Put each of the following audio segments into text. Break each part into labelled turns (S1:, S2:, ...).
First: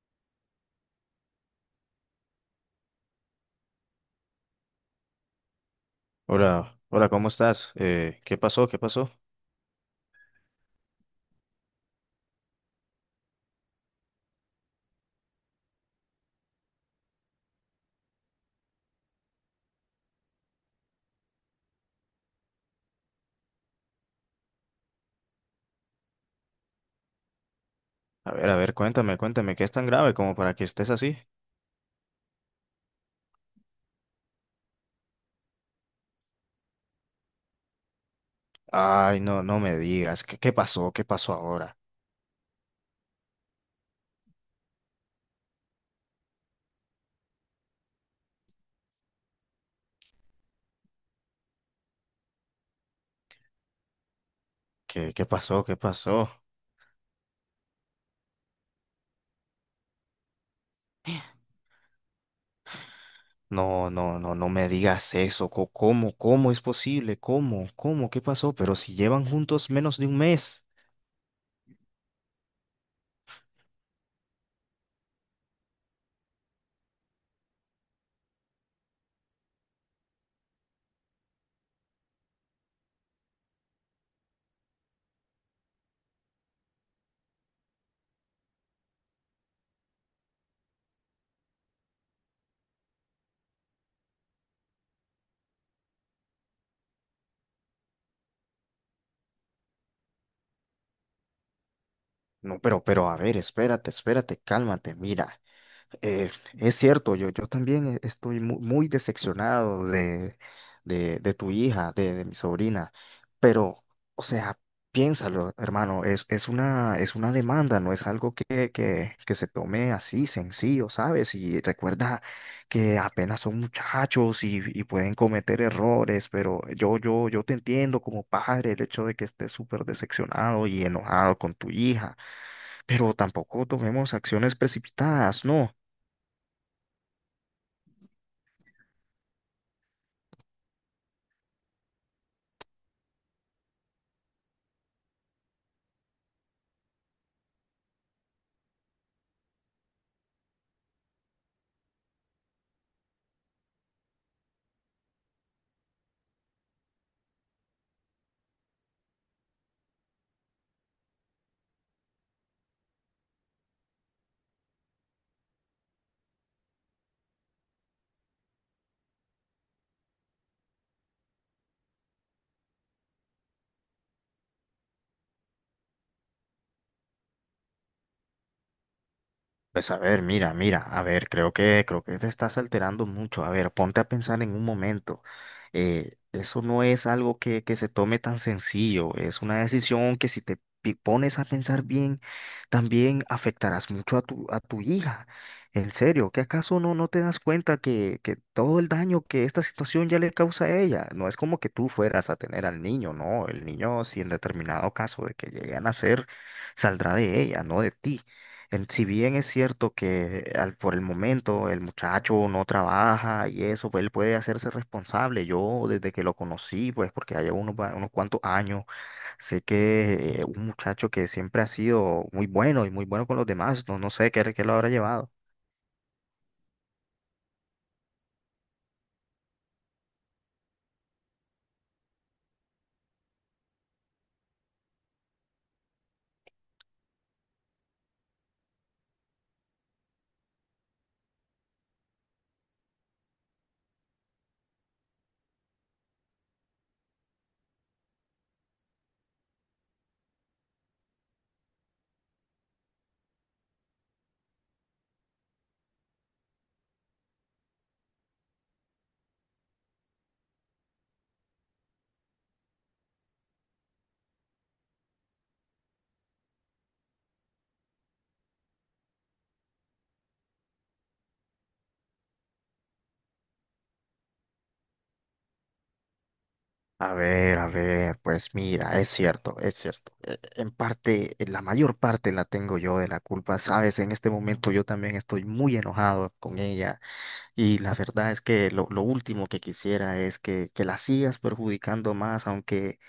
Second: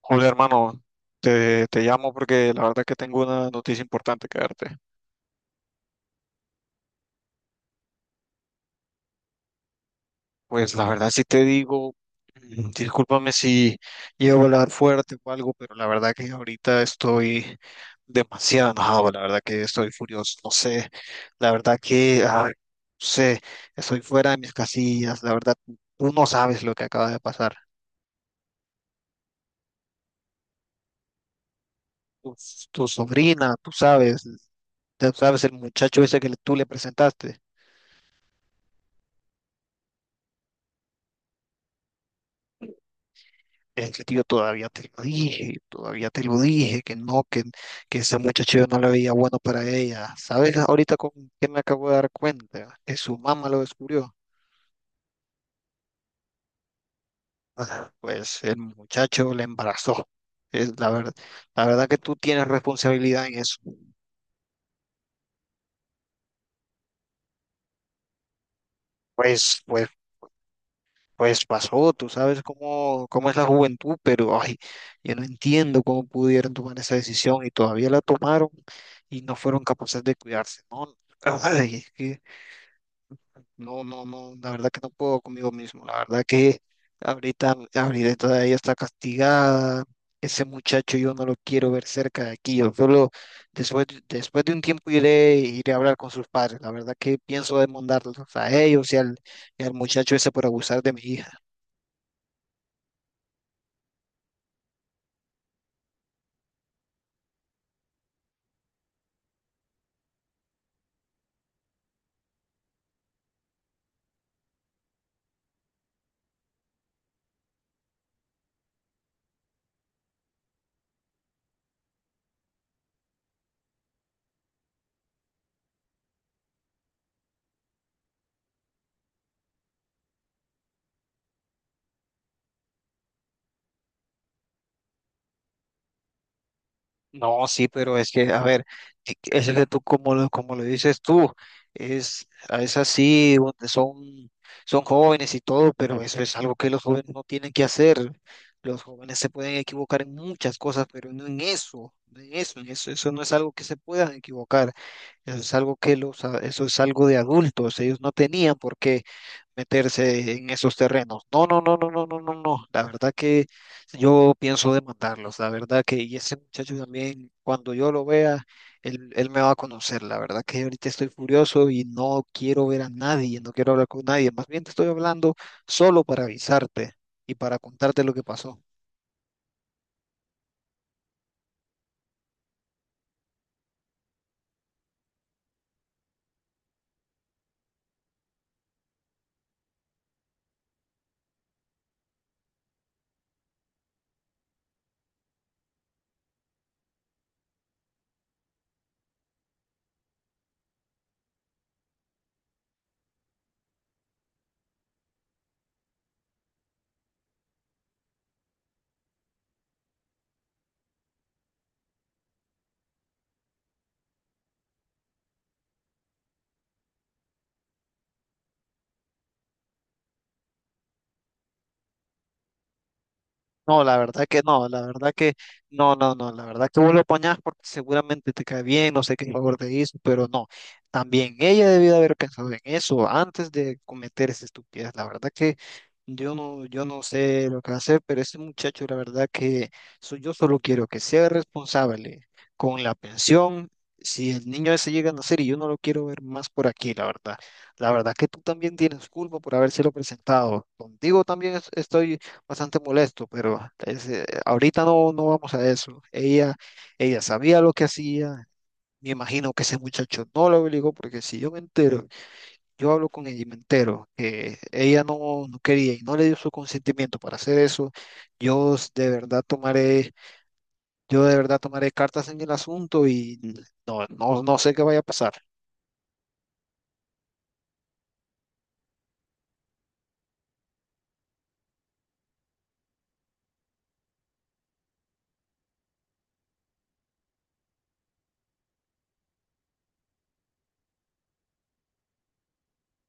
S1: Hola, hermano, te llamo porque la verdad que tengo una noticia importante que darte.
S2: Hola, hola, ¿cómo estás? ¿Qué pasó? ¿Qué pasó?
S1: Pues la verdad si te digo, discúlpame si llevo a hablar fuerte o algo, pero la verdad que ahorita estoy demasiado enojado, la verdad que estoy furioso, no sé, la verdad que, no sé, estoy fuera de mis casillas, la verdad, tú no sabes lo que acaba de pasar.
S2: A ver, cuéntame, cuéntame, ¿qué es tan grave como para que estés así?
S1: Tu, tu sobrina, tú sabes el muchacho ese tú le presentaste.
S2: Ay, no, no me digas, ¿qué pasó? ¿Qué pasó ahora?
S1: Es que, tío, todavía te lo dije, todavía te lo dije, que no, que ese muchacho yo no le veía bueno para ella. ¿Sabes ahorita con qué me acabo de dar cuenta? Que su mamá lo descubrió.
S2: ¿Qué pasó? ¿Qué pasó?
S1: Pues el muchacho le embarazó. Es la verdad que tú tienes responsabilidad en eso.
S2: No, no, no, no me digas eso. ¿Cómo es posible? ¿Cómo, cómo? ¿Qué pasó? Pero si llevan
S1: Pues,
S2: juntos
S1: pues,
S2: menos de un mes.
S1: pues pasó, tú sabes cómo es la juventud, pero ay, yo no entiendo cómo pudieron tomar esa decisión y todavía la tomaron y no fueron capaces de cuidarse. No, ay, es que no, no, no, la verdad que no puedo conmigo mismo, la verdad que ahorita Abril todavía está castigada, ese muchacho yo no lo quiero ver cerca de aquí, yo solo después, después de un tiempo iré a hablar con sus padres, la verdad que pienso demandarlos a ellos y al muchacho ese por abusar de mi hija.
S2: No, pero, a ver, espérate, espérate, cálmate, mira. Eh, es cierto, yo también estoy muy decepcionado de tu hija, de mi sobrina, pero, o sea, piénsalo, hermano, es una demanda, no es algo que se tome así sencillo, ¿sabes? Y recuerda que apenas son muchachos y pueden cometer errores, pero yo te entiendo como padre, el hecho de que estés súper decepcionado y enojado con tu hija, pero tampoco tomemos acciones precipitadas, ¿no?
S1: No, sí, pero es que, a ver, es que tú, como lo dices tú, es, es así, son jóvenes y todo, pero eso es algo que los jóvenes no tienen que hacer. Los jóvenes se pueden equivocar en muchas cosas, pero no en eso, no en eso, en eso, eso no es algo que se puedan equivocar. Eso es algo que eso es algo de adultos. Ellos no tenían por qué meterse en esos terrenos. No, no, no, no, no, no, no, no. La verdad que yo pienso demandarlos. La verdad que, y ese muchacho también, cuando yo lo vea, él me va a conocer. La verdad que ahorita estoy furioso y no quiero ver a nadie, no quiero hablar con nadie. Más bien te estoy hablando solo para avisarte y para contarte lo que pasó.
S2: Pues a ver, mira, mira, a ver, creo que te estás alterando mucho. A ver, ponte a pensar en un momento. Eso no es algo que se tome tan sencillo. Es una decisión que, si te pones a pensar bien, también afectarás mucho a tu hija. En serio, ¿qué acaso no te das cuenta que todo el daño que esta situación ya le causa a ella? No es como que tú fueras a tener al niño, no. El niño, si en determinado caso de que lleguen a nacer, saldrá de ella, no de ti. Si bien es cierto que, por el momento, el muchacho no trabaja y eso, pues él puede hacerse responsable. Yo, desde que lo conocí, pues porque ya llevo unos cuantos años, sé que, un muchacho que siempre ha sido muy bueno y muy bueno con los
S1: No,
S2: demás,
S1: la
S2: no, no
S1: verdad
S2: sé
S1: que
S2: qué, qué
S1: no,
S2: lo
S1: la
S2: habrá
S1: verdad
S2: llevado.
S1: que no, no, no, la verdad que vos lo apañás porque seguramente te cae bien, no sé qué favor te hizo, pero no, también ella debió haber pensado en eso antes de cometer esa estupidez, la verdad que yo no, yo no sé lo que va a hacer, pero ese muchacho, la verdad que yo solo quiero que sea responsable con la pensión, si el niño ese llega a nacer y yo no lo quiero ver más por aquí, la verdad que tú también tienes culpa por habérselo presentado, contigo también estoy bastante molesto, pero es, ahorita no, no vamos a eso. Ella sabía lo que hacía. Me imagino que ese muchacho no lo obligó, porque si yo me entero, yo hablo con ella y me entero que ella no, no quería y no le dio su consentimiento para hacer eso, de verdad yo de verdad tomaré cartas en el asunto y no, no, no sé qué vaya a pasar.
S2: A ver, pues mira, es cierto, es cierto. En parte, la mayor parte la tengo yo de la culpa, ¿sabes? En este momento yo también estoy muy enojado con ella. Y la verdad es que lo último que quisiera es que la sigas perjudicando más, aunque,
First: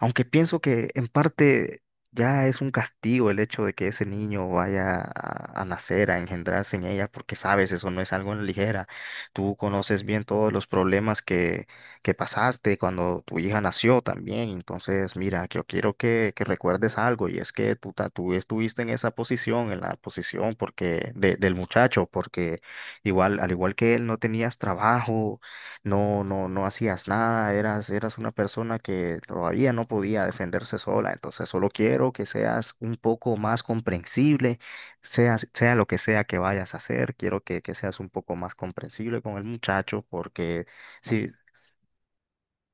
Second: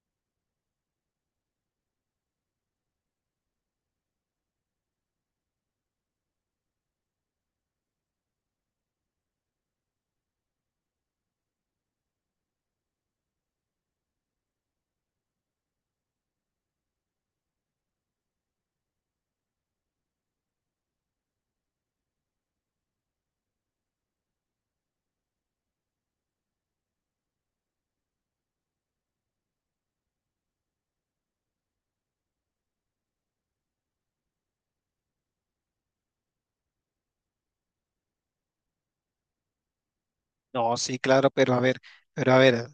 S2: aunque pienso que en parte ya es un castigo el hecho de que ese niño vaya a nacer, a engendrarse en ella, porque sabes, eso no es algo a la ligera. Tú conoces bien todos los problemas que pasaste cuando tu hija nació también. Entonces, mira, yo quiero que recuerdes algo, y es que tú estuviste en esa posición, en la posición porque, del muchacho, porque, igual, al igual que él, no tenías trabajo, no hacías nada, eras una persona que todavía no podía defenderse sola. Entonces, solo quiero que seas un poco más comprensible, sea lo que sea que vayas a hacer, quiero que seas un poco más comprensible con el muchacho, porque,
S1: No, sí,
S2: sí.
S1: claro, pero a ver, pero a ver.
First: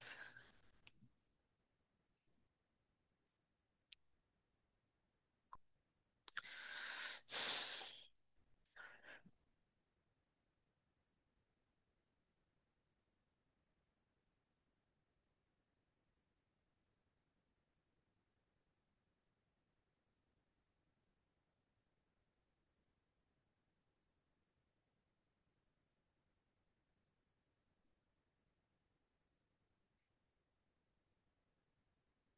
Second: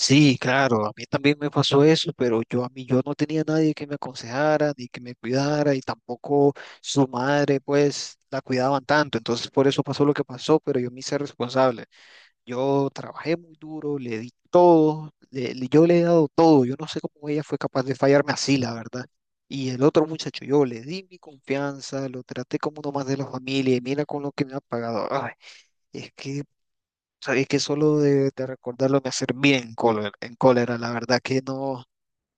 S1: Sí, claro, a mí también me pasó eso, pero yo a mí yo no tenía nadie que me aconsejara ni que me cuidara y tampoco su madre pues la cuidaban tanto, entonces por eso pasó lo que pasó, pero yo me hice responsable. Yo trabajé muy duro, le di todo, yo le he dado todo, yo no sé cómo ella fue capaz de fallarme así, la verdad. Y el otro muchacho, yo le di mi confianza, lo traté como uno más de la familia y mira con lo que me ha pagado. Ay, es que sabéis que solo de recordarlo me hace bien cólera, en cólera, la verdad que no,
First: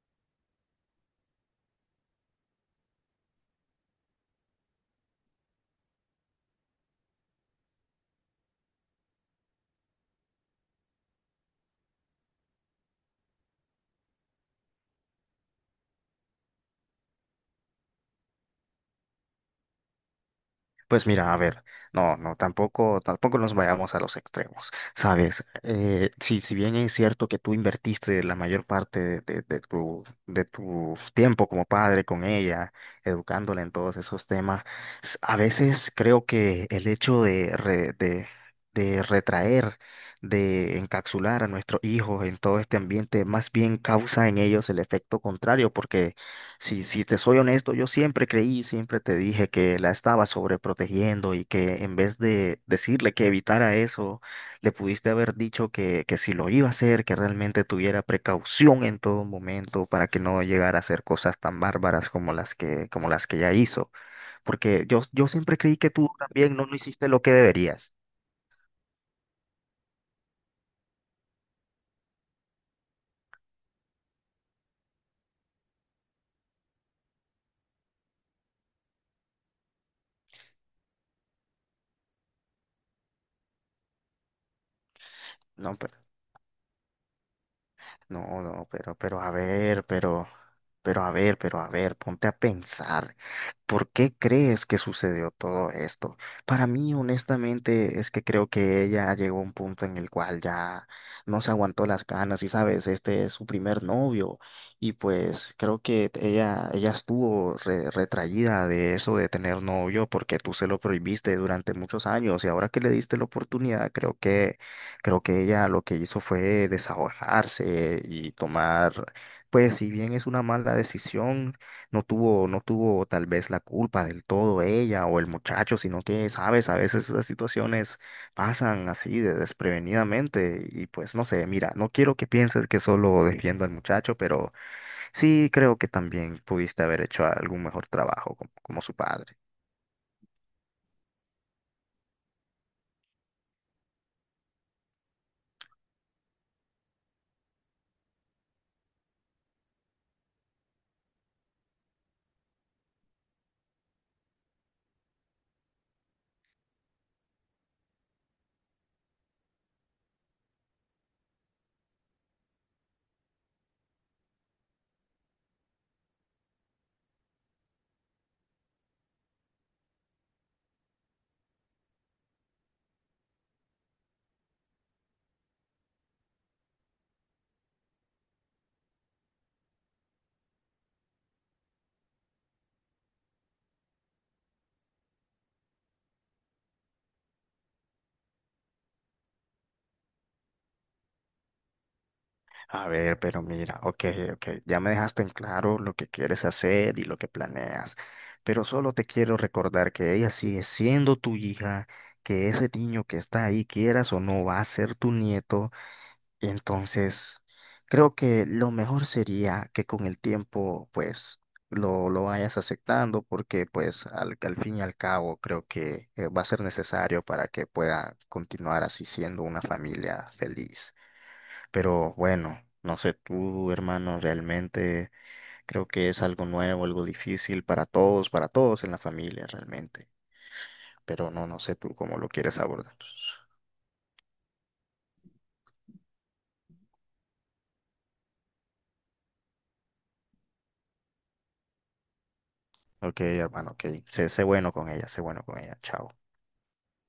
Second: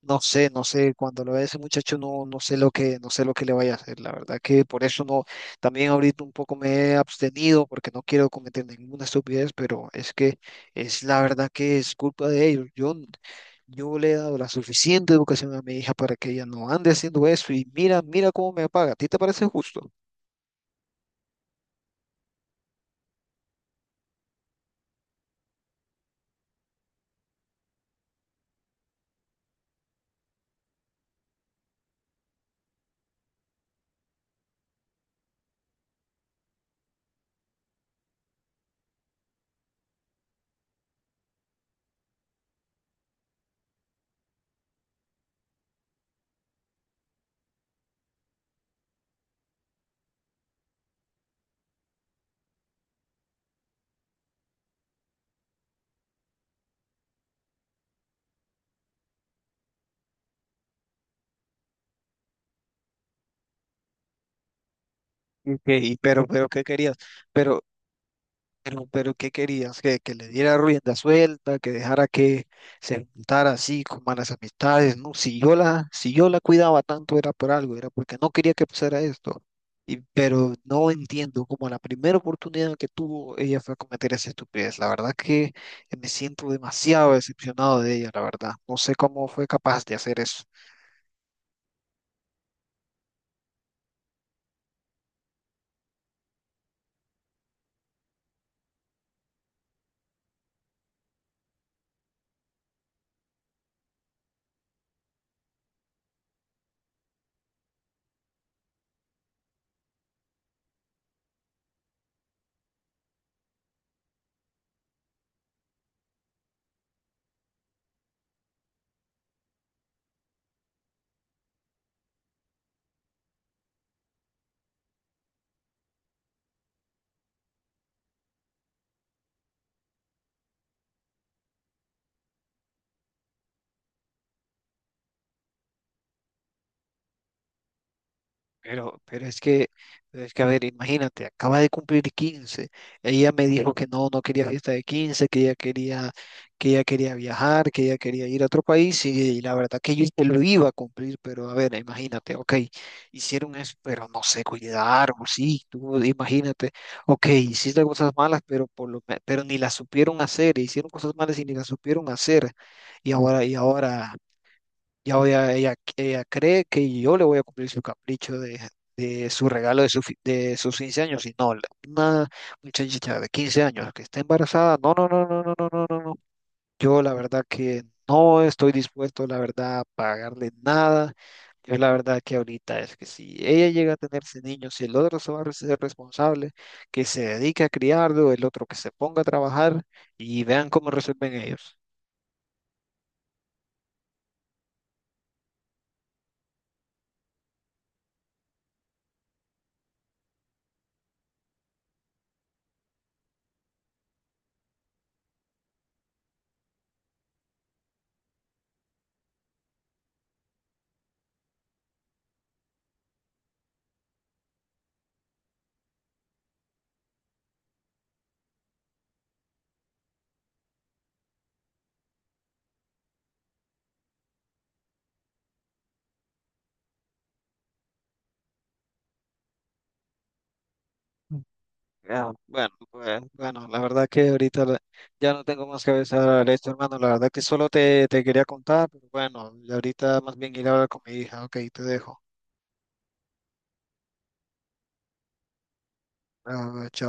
S1: no sé, no sé, cuando lo vea ese muchacho no, no sé lo que, no sé lo que le vaya a hacer, la verdad que por eso no, también ahorita un poco me he abstenido porque no quiero cometer ninguna estupidez, pero es que es la verdad que es culpa de ellos, yo le he dado la suficiente educación a mi hija para que ella no ande haciendo eso y mira, mira cómo me paga, ¿a ti te parece justo?
S2: Pues mira, a ver, no, no, tampoco nos vayamos a los extremos, ¿sabes? Si bien es cierto que tú invertiste la mayor parte de tu tiempo como padre con ella, educándola en todos esos temas, a veces creo que el hecho de, re- de retraer, de encapsular a nuestros hijos en todo este ambiente, más bien causa en ellos el efecto contrario, porque, si te soy honesto, yo siempre creí, siempre te dije que la estaba sobreprotegiendo y que, en vez de decirle que evitara eso, le pudiste haber dicho que si lo iba a hacer, que realmente tuviera precaución en todo momento para que no llegara a hacer cosas tan bárbaras como las que ya hizo. Porque yo siempre
S1: Ok,
S2: creí que tú
S1: pero
S2: también
S1: ¿qué
S2: no
S1: querías?
S2: hiciste lo que
S1: Pero
S2: deberías.
S1: Pero ¿qué querías? Que le diera rienda suelta, que dejara que se juntara así con malas amistades, ¿no? Si yo la, si yo la cuidaba tanto era por algo, era porque no quería que pasara esto. Y, pero no entiendo cómo a la primera oportunidad que tuvo ella fue a cometer esa estupidez. La verdad que
S2: No, pero,
S1: me siento demasiado decepcionado de ella, la
S2: no,
S1: verdad.
S2: no,
S1: No sé
S2: pero
S1: cómo
S2: a
S1: fue capaz
S2: ver,
S1: de hacer
S2: pero,
S1: eso.
S2: pero a ver, pero a ver, ponte a pensar. ¿Por qué crees que sucedió todo esto? Para mí, honestamente, es que creo que ella llegó a un punto en el cual ya no se aguantó las ganas y, sabes, este es su primer novio, y pues creo que ella estuvo retraída de eso de tener novio porque tú se lo prohibiste durante muchos años y, ahora que le diste la oportunidad, creo que ella lo que hizo fue desahogarse y tomar. Pues si bien es una mala decisión, no tuvo tal vez la culpa del todo ella o el muchacho, sino que, sabes, a veces esas situaciones pasan así, de desprevenidamente, y pues no sé, mira, no quiero que pienses que solo defiendo al muchacho, pero sí creo que también pudiste haber hecho algún mejor trabajo como su
S1: Pero, pero
S2: padre.
S1: es que, pero es que, a ver, imagínate, acaba de cumplir quince. Ella me dijo que no, no quería fiesta de quince, que ella quería viajar, que ella quería ir a otro país, y la verdad que yo te lo iba a cumplir, pero a ver, imagínate, ok, hicieron eso, pero no se cuidaron, sí, tú imagínate, ok, hiciste cosas malas, pero pero ni las supieron hacer, hicieron cosas malas y ni las supieron hacer, y ahora, y ahora. Ella, ella cree que yo le voy a cumplir su capricho de su regalo de, de sus 15 años. Y no, la- una muchacha de 15 años que está embarazada. No, no, no, no, no, no, no, no, no. Yo la verdad que no estoy dispuesto, la verdad, a pagarle nada. Yo la verdad que ahorita es que si ella llega a tener ese niño, si el otro se va a ser responsable, que se dedique a criarlo, el otro que se ponga a trabajar y vean cómo resuelven ellos.
S2: A ver, pero mira, ok, ok, ya me dejaste en claro lo que quieres hacer y lo que planeas, pero solo te quiero recordar que ella sigue siendo tu hija, que ese niño que está ahí, quieras o no, va a ser tu nieto. Entonces creo que lo mejor sería que, con el tiempo, pues, lo vayas aceptando, porque pues al fin y al cabo creo que, va a ser necesario para que pueda continuar así siendo una familia feliz. Pero bueno, no sé tú, hermano, realmente creo que es algo nuevo, algo difícil para todos en la familia, realmente. Pero no sé tú cómo lo
S1: Ya,
S2: quieres
S1: bueno,
S2: abordar.
S1: pues, bueno, la verdad que ahorita ya no tengo más que avisar a esto, hermano. La verdad que solo te quería contar, pero bueno, y ahorita más bien ir a hablar con mi hija. Ok, te dejo.
S2: Ok, hermano, ok. Sé bueno con ella, sé bueno con ella. Chao.
S1: Ah, chao.